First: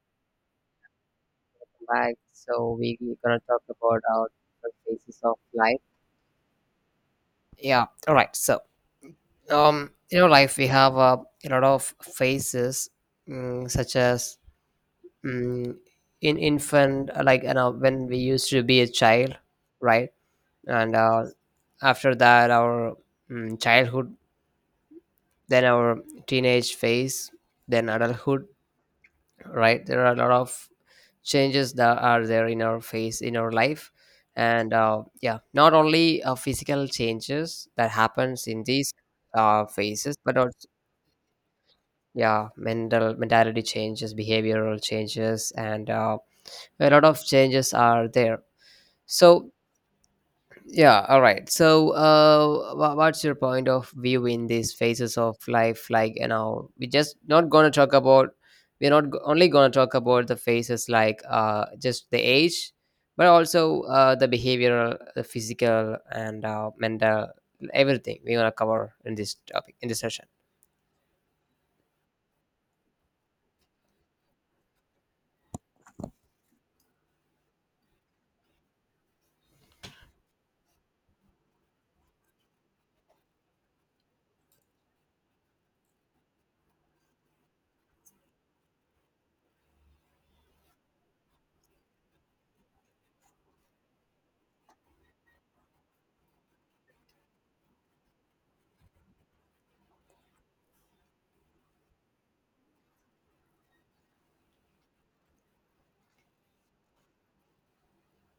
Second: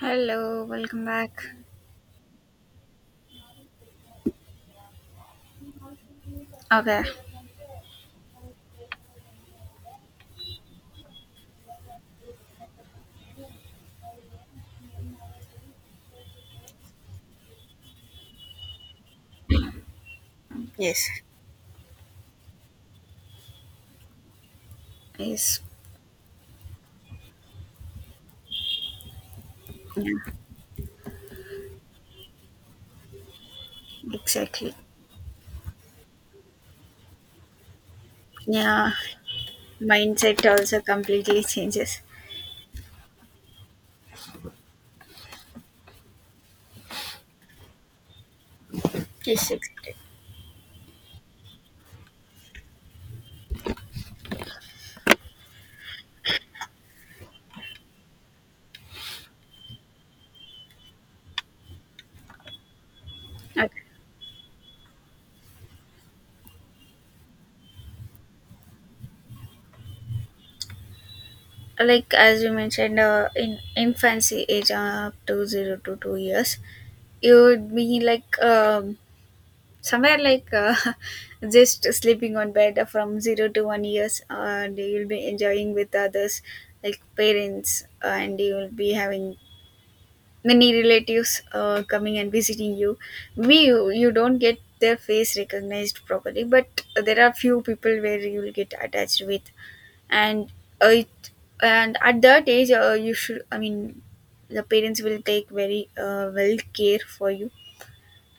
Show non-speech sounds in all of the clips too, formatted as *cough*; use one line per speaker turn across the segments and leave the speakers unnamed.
Hello, welcome back.
We gonna talk about our different phases of life.
Okay.
Yeah, all right. So in our life we have a lot of phases, such as mm, in infant, like you know when we used to be a child, right? And
Yes.
after that our childhood,
Yes,
then our teenage phase, then adulthood, right? There are a lot of changes that are there in our face in our life and
exactly.
yeah not only physical changes that happens in these
Yeah,
phases but
mindset
also
also completely changes.
yeah mentality changes, behavioral changes, and a lot of changes are there. So
Yes, exactly.
yeah, all right. So, what's your point of view in these phases of life? Like, you know, we're just not gonna talk about. We're not go- only gonna talk about the phases like just the age, but
Okay.
also the behavioral, the physical, and mental, everything. We're gonna cover in this topic in this session.
Like as you mentioned, in infancy age up to 0 to 2 years, you would be like somewhere like *laughs* just sleeping on bed from 0 to 1 years, and you'll be enjoying with others, like parents, and you'll be having many relatives coming and visiting you. Maybe you don't get their face recognized properly, but there are few people where you will get attached with. And uh, it, and at that age you should, I mean, the parents will take very well care for you.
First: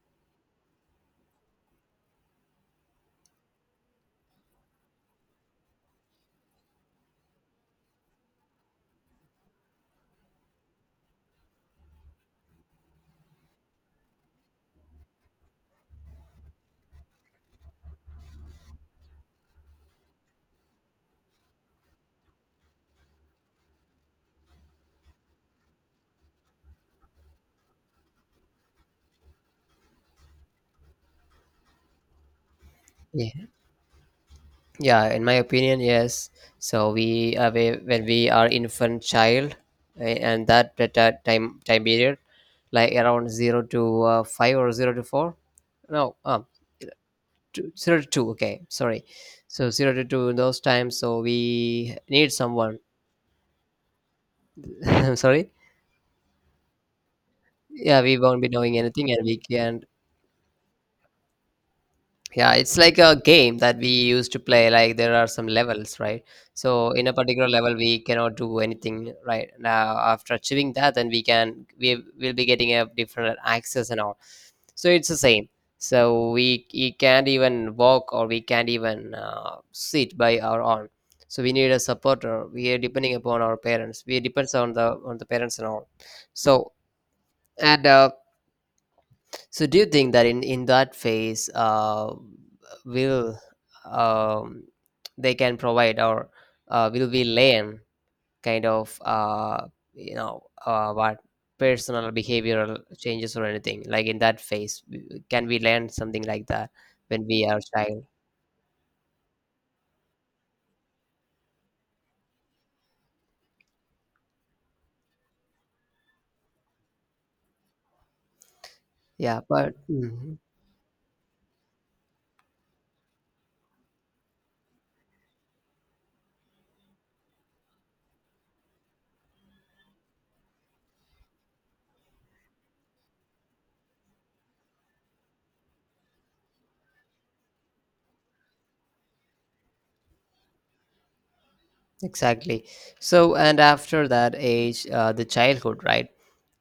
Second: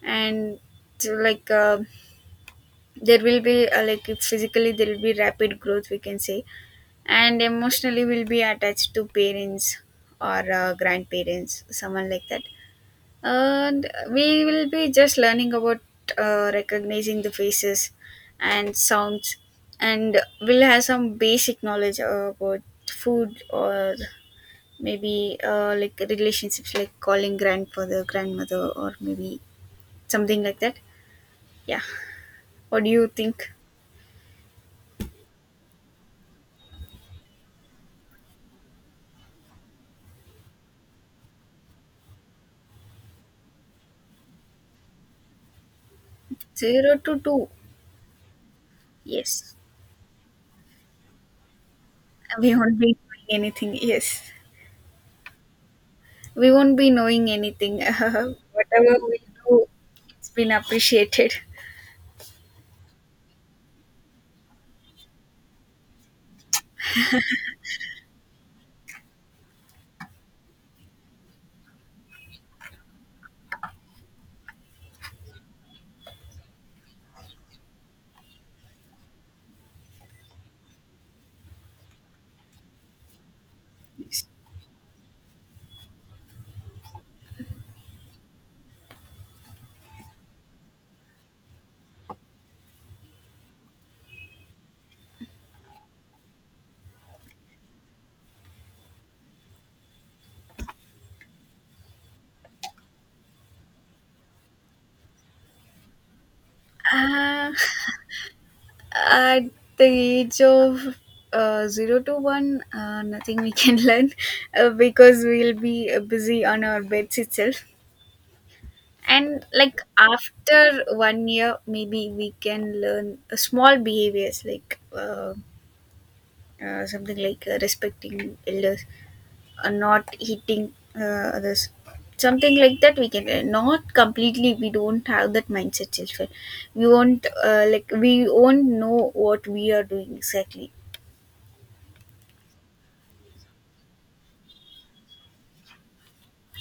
And so like there will be like physically there will be rapid growth, we can say, and emotionally will be attached to parents or grandparents, someone like that. And we will be just learning about recognizing the faces and sounds, and we'll have some basic knowledge about food, or maybe like relationships like calling grandfather, grandmother, or maybe something like that. Yeah, what do you
Yeah,
think?
yeah. In my opinion, yes. So we when we are infant child, and that time period, like around 0 to 5 or 0 to 4, no,
Zero to two.
0 to 2, okay, sorry.
Yes,
So 0 to 2, in those times, so we need
we
someone.
won't be knowing anything. Yes,
*laughs* I'm sorry,
we won't be knowing anything, *laughs*
yeah, we won't be knowing
whatever
anything,
we
and we
do.
can.
It's been appreciated.
Yeah, it's like a game that we used to play. Like there are some levels, right? So in a particular level, we cannot do anything right now. After achieving that, then we will be getting a different access and all. So it's the same. So we can't even walk or we can't even sit by our own. So we need a supporter. We are depending upon our parents. We
Yes.
depends on the parents and all. So and so do you think that in that phase, will um, they can provide or will we learn kind of what personal behavioral changes or anything like in that phase? Can we learn something like that when we
Uh,
are child?
at the age of 0 to 1, nothing we can *laughs* learn, because we'll be busy on our beds itself.
Yeah,
And
but
like
mhm.
after one year, maybe we can learn small behaviors like something like respecting elders, not hitting, this, something like that, we can not completely, we don't have that mindset, children. We won't like we won't know what we are doing exactly.
Exactly. So, and after that age, the childhood, right?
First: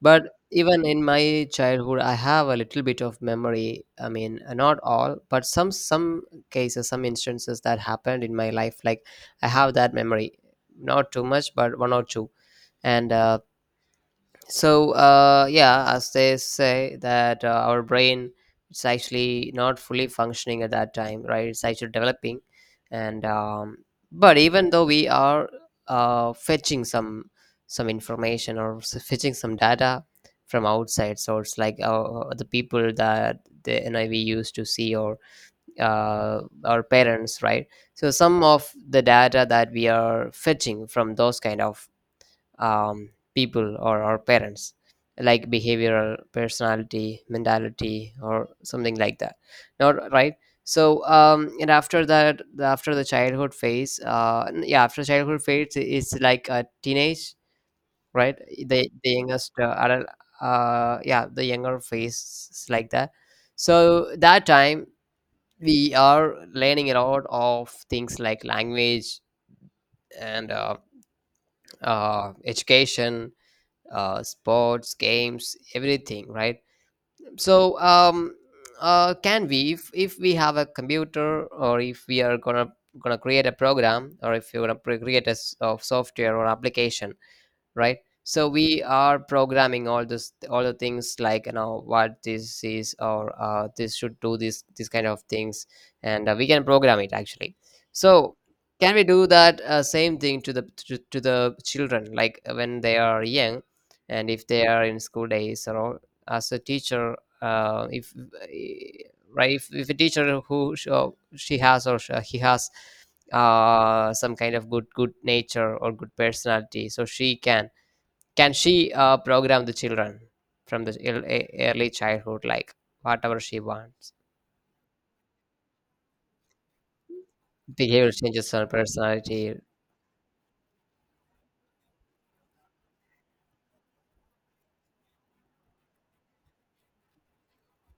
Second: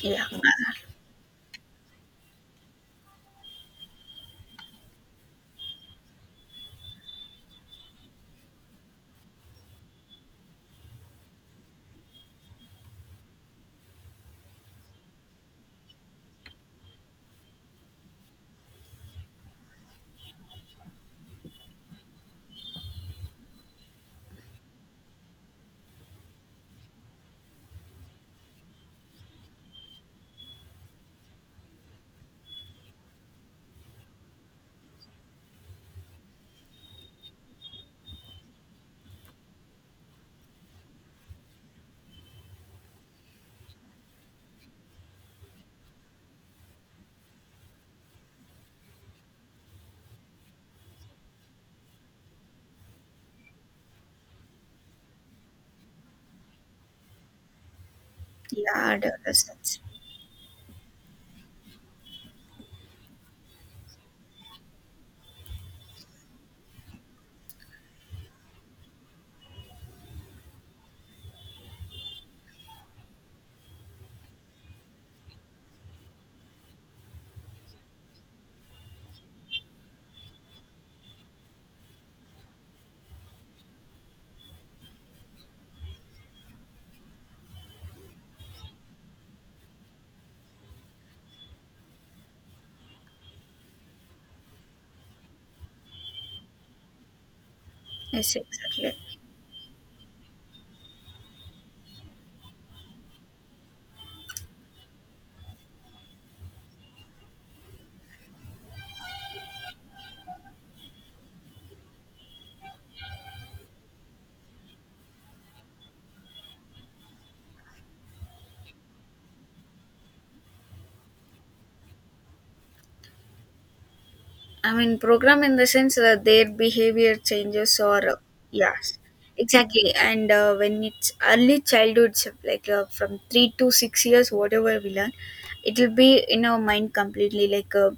Yeah.
But even in my childhood, I have a little bit of memory. I mean, not all, but some cases, some instances that happened in my life. Like I have that memory, not too much, but one or two. And so yeah, as they say that our brain, it's actually not fully functioning at that time, right? It's actually developing. And but even though we are fetching some information, or fetching some data from outside source, like the people that the NIV used to see, or our parents, right? So some of the data that we are fetching from those kind of people or our parents, like behavioral, personality, mentality or something like that, not right? So and after that, after the childhood phase, yeah, after childhood phase is like a teenage, right? the
Yeah,
the youngest
adolescence.
adult, yeah, the younger phase is like that. So that time we are learning a lot of things like language and education, sports, games, everything, right? So, can we, if we have a computer, or if we are gonna create a program, or if you're gonna create a s- of software or application, right? So we are programming all the things, like you know what this is, or this should do this, this kind of things, and we can program it actually. So
Yes,
can
exactly.
we do that same thing to the children, like when they are young, and if they are in school days or all, as a teacher, if eh, right, if a teacher who or she has, or he has some kind of good nature or good personality, so she can she program the children from the early childhood, like whatever she wants.
I mean, program in the sense that their behavior changes, or
Behavior changes, her
yes,
personality.
exactly. And when it's early childhood, so like from 3 to 6 years, whatever we learn, it will be in our mind completely, like uh,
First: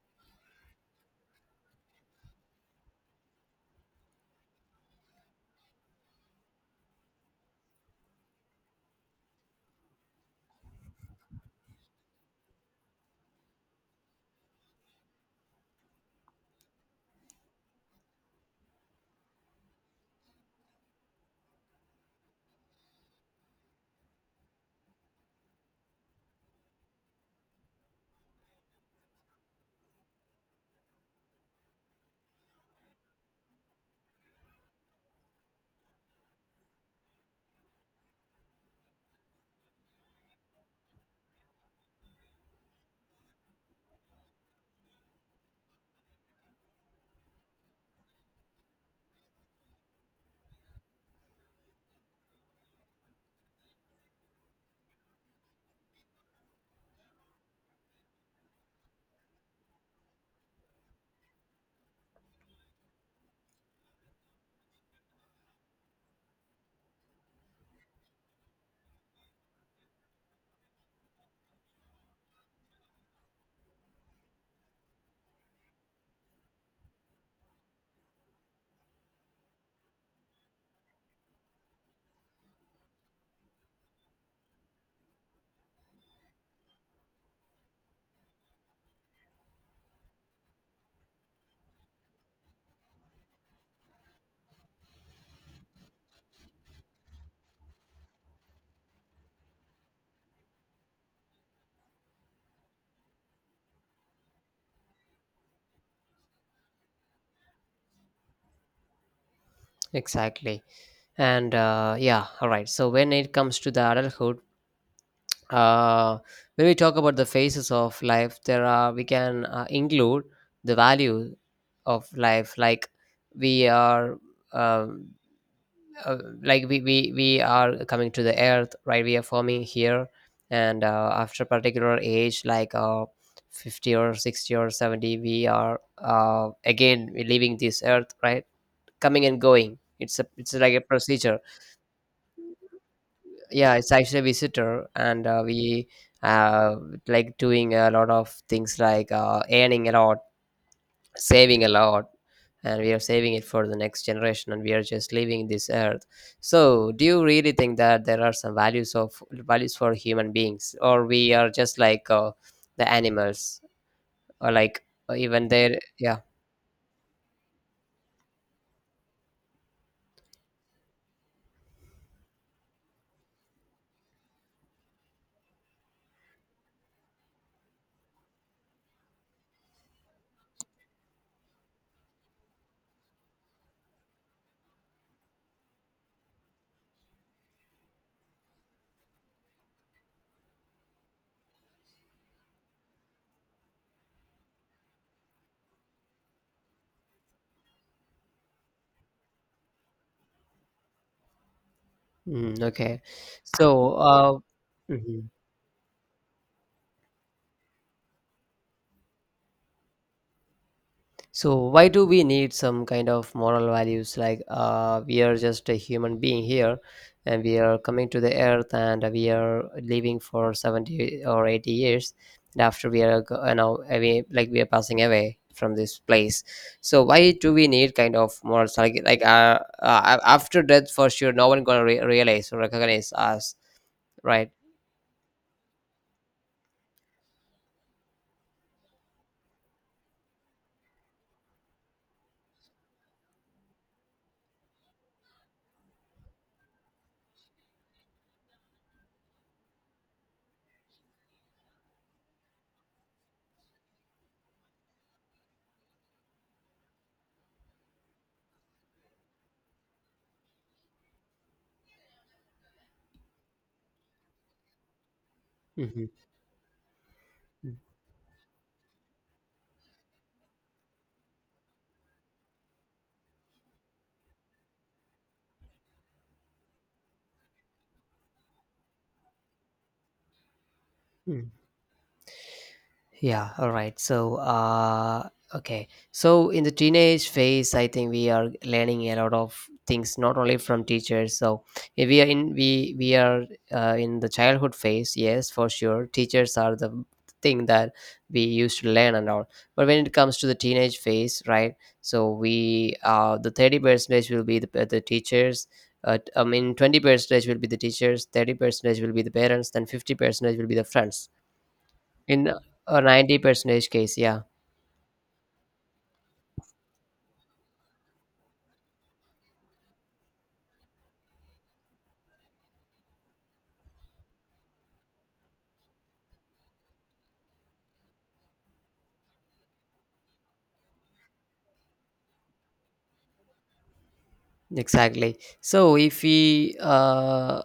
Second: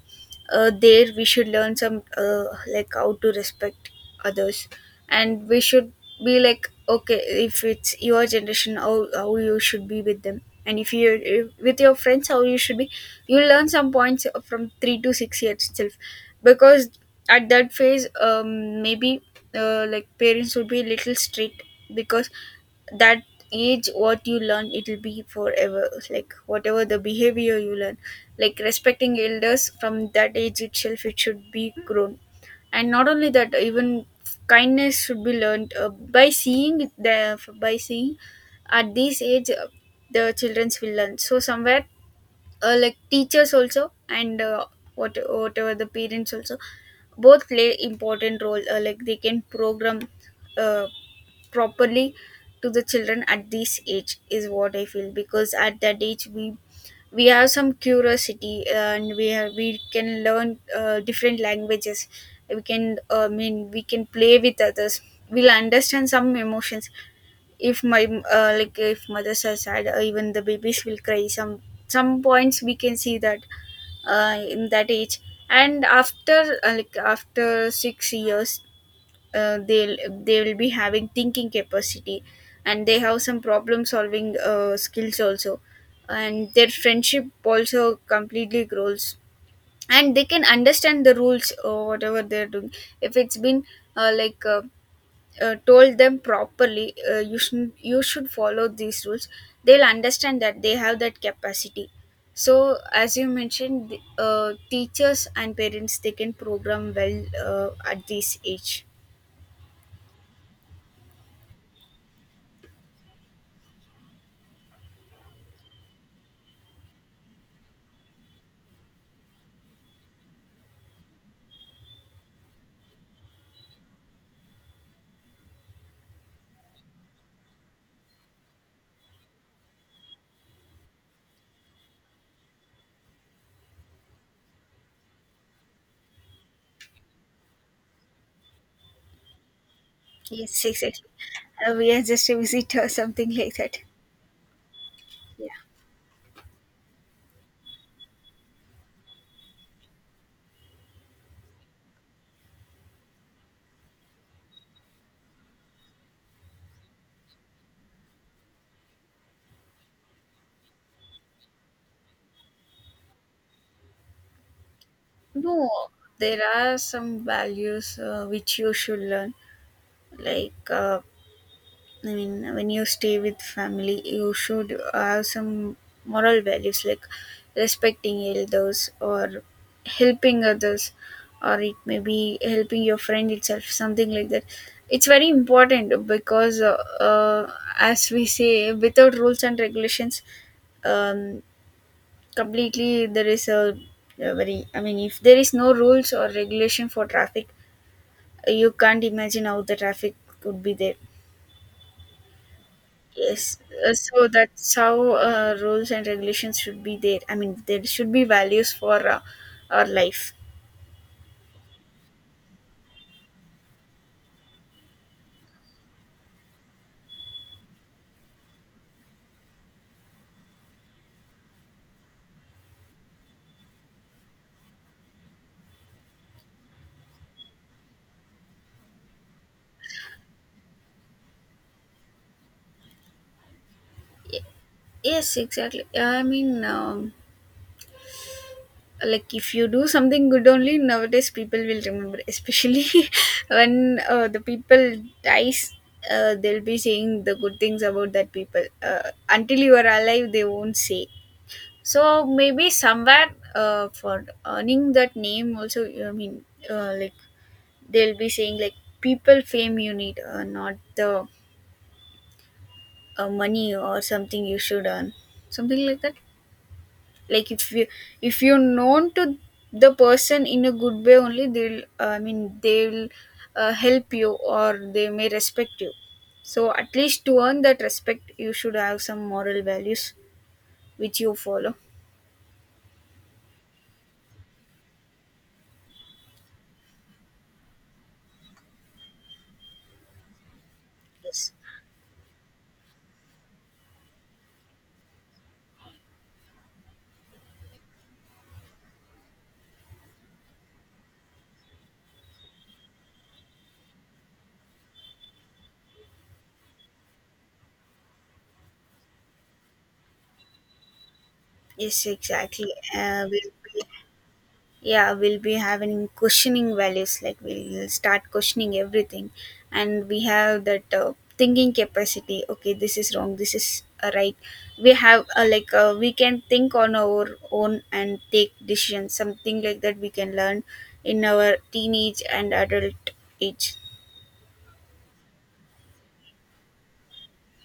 uh, there we should learn some like how to respect others. And we should be like okay, if it's your generation, how you should be with them, and if you're if, with your friends, how you should be. You'll learn some points from 3 to 6 years itself, because at that phase, um, maybe like parents would be a little strict, because that age, what you learn, it'll be forever, like whatever the behavior you learn, like respecting elders from that age itself, it should be grown. And not only that, even kindness should be learned by seeing. At this age the childrens will learn, so somewhere like teachers also, and whatever, the parents also, both play important role, like they can program uh, properly to the children at this age, is what I feel. Because at that age, we have some curiosity, and we can learn different languages. We can I mean we can play with others. We'll understand some emotions. If my like if mothers are sad, even the babies will cry, some points we can see that, in that age. And after like after 6 years, uh, they'll they will be having thinking capacity, and they have some problem solving skills also. And their friendship also completely grows, and they can understand the rules or whatever they're doing, if it's been uh, like uh, told them properly, you should follow these rules. They'll understand, that they have that capacity. So as you mentioned, teachers and parents, they can program well at this age.
Exactly. And yeah, all right. So when it comes to the adulthood, uh, when we talk about the phases of life, there are we can include the value of life, like we are um like we are coming to the earth, right? We are forming here, and after a particular age, like 50 or 60 or 70, we are again we're leaving this earth, right? Coming and going, it's a, it's
Yes,
like a
exactly.
procedure.
We are just a visitor, *laughs* something like
Yeah,
that.
it's actually a visitor, and uh,
Yeah.
we uh, like doing a lot of things, like earning a lot, saving a lot, and we are saving it for the next generation, and we are just leaving this earth. So do you really think that there are some values of values for human beings, or we are just like the animals, or like, or even
No,
there? Yeah.
there are some values which you should learn, like, I mean, when you stay with family, you should have some moral values, like respecting elders, or helping others, or it may be helping your friend itself, something like that. It's very important because, as we say, without rules and regulations, um, completely there is a very, I mean, if there is no rules or regulation for traffic, you can't imagine how the traffic could be there.
Mm, okay.
Yes,
So
so that's how
mhm.
rules and regulations should be there. I mean, there should be values for our life.
So why do we need some kind of moral values? Like we are just a human being here, and we are coming to the earth, and we are living for 70 or 80 years. And after we are, you know, away, like we are passing away from this place. So why do we need kind of morals? Like after death, for sure, no one gonna realize or recognize us,
Y-
right?
Yes, exactly. I mean, like if you do something good only nowadays, people will remember. Especially *laughs* when the people dies, they'll be saying the good things about that people. Until you are alive, they won't say. So maybe somewhere for earning that name also. I mean, like they'll be saying like, people fame you need, not the money or something you should earn, something like that. Like
Mm-hmm.
if you, if you're known to the person in a good way, only they'll I mean they'll help you, or they may respect you. So at least to earn that respect, you should have some moral values which you follow.
Yeah, all right. So, okay. So, in the teenage phase, I think we are learning a lot of things, not only from teachers.
Yes.
So, if we are in we are in the childhood phase. Yes, for sure, teachers are the thing that we used to learn and all. But when it comes to the teenage phase, right? So we the 30 percentage will be the teachers. I mean, 20 percentage will be the teachers. 30 percentage will be the parents. Then 50 percentage will be the friends
Yes,
in
exactly.
a 90
We'll be
percentage case. Yeah,
Yeah, we'll be having questioning values, like we'll start questioning everything. And we have that thinking capacity, okay this is wrong, this is right. We have we can think on our own and take decisions, something like that we can learn in our teenage and adult age.
exactly. so if we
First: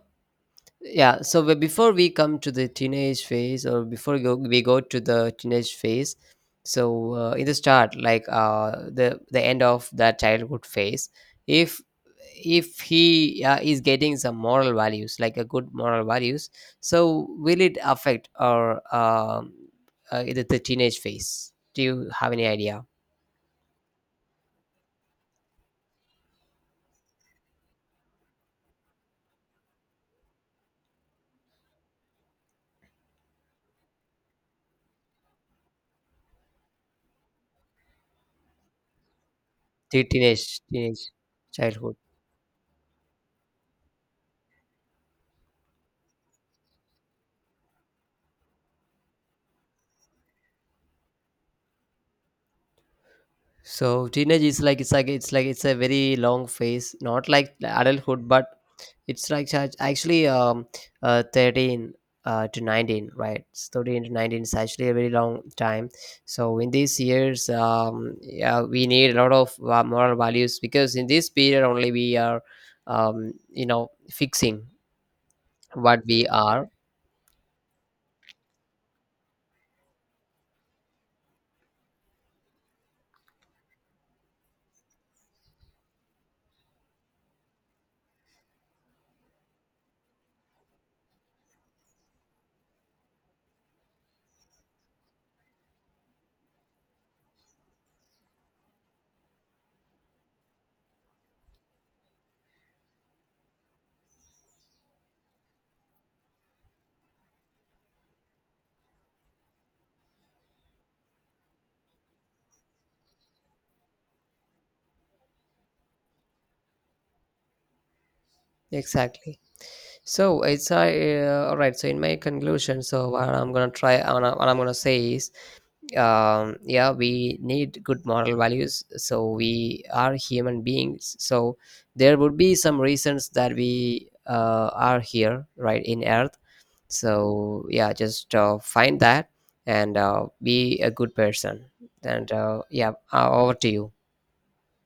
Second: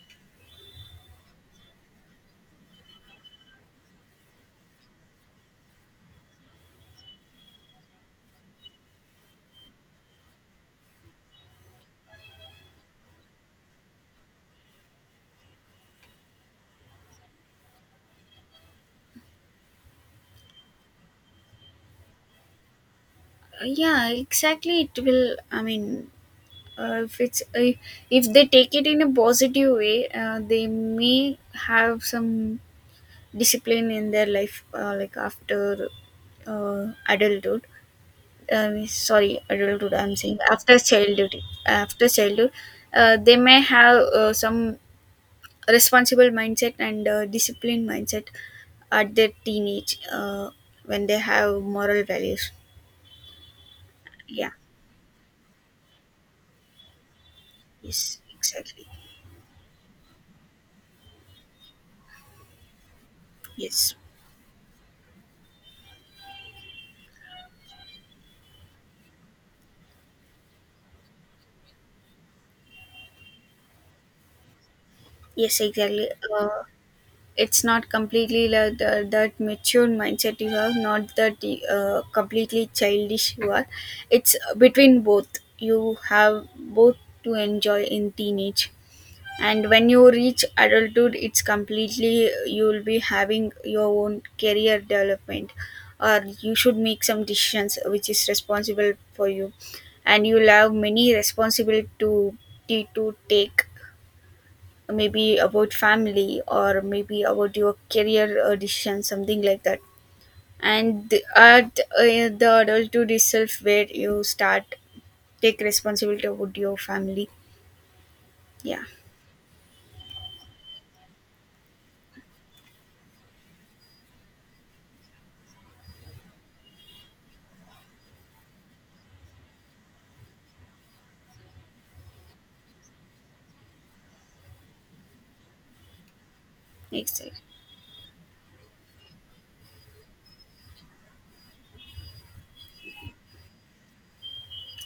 yeah, so but before we come to the teenage phase, or we go to the teenage phase, so in the start, like the end of that childhood phase, if if he is getting some moral values, like a good moral values, so will it affect our the teenage phase, do you have any idea?
Yeah, exactly, it will. I mean, uh, if it's uh, if they take it in a positive way, they may have some discipline in their life, like after adulthood, sorry, adulthood
Te-
I'm saying,
teenage
after
teenage
childhood.
childhood.
After childhood they may have some responsible mindset and disciplined mindset at their teenage, when they have moral values.
So teenage
Yeah.
is like, it's a very long phase, not like the
Yes,
adulthood, but
exactly.
it's like actually 13 to 19, right? It's
Yes.
13 to 19 is actually a very long time. So in these years, yeah, we need a lot of moral values, because in this period only we are, you know, fixing
Yes,
what
exactly.
we
uh,
are.
it's not completely like that mature mindset you have, not that completely childish you are. It's between both, you have both, to enjoy in teenage. And when you reach adulthood, it's completely, you'll be having your own career development, or you should make some decisions which is responsible for you. And you'll have many responsibility to take, maybe about family or maybe about your career decision, something like that. And the- at the adulthood itself where you start take responsibility about your family. Yeah.
Exactly. So it's all right. So in my conclusion, so what I'm gonna try, what I'm gonna say is yeah, we need good moral values. So we are human beings, so there would be some reasons that we are here, right, in earth.
Exactly.
So yeah, just find that, and be a good person. And yeah, over to you.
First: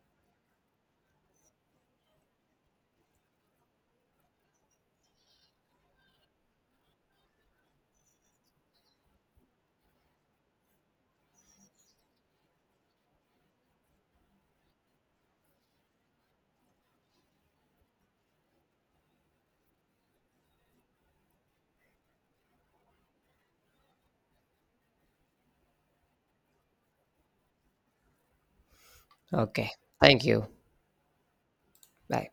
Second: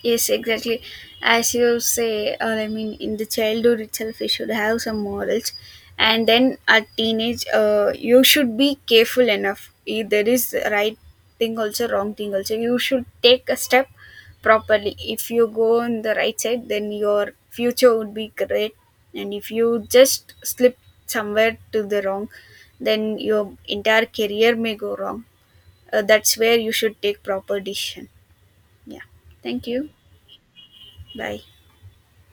Yes, exactly. As you say, or I mean, in the childhood itself, we should have some morals, and then at teenage, you should be careful enough. If there is right thing also, wrong thing also, you should take a step properly. If you go on the right side, then your future would be great, and if you just slip somewhere to the wrong, then your entire career may go wrong. That's where you should take proper decision. Yeah. Thank
Okay,
you.
thank you.
Bye.
Bye.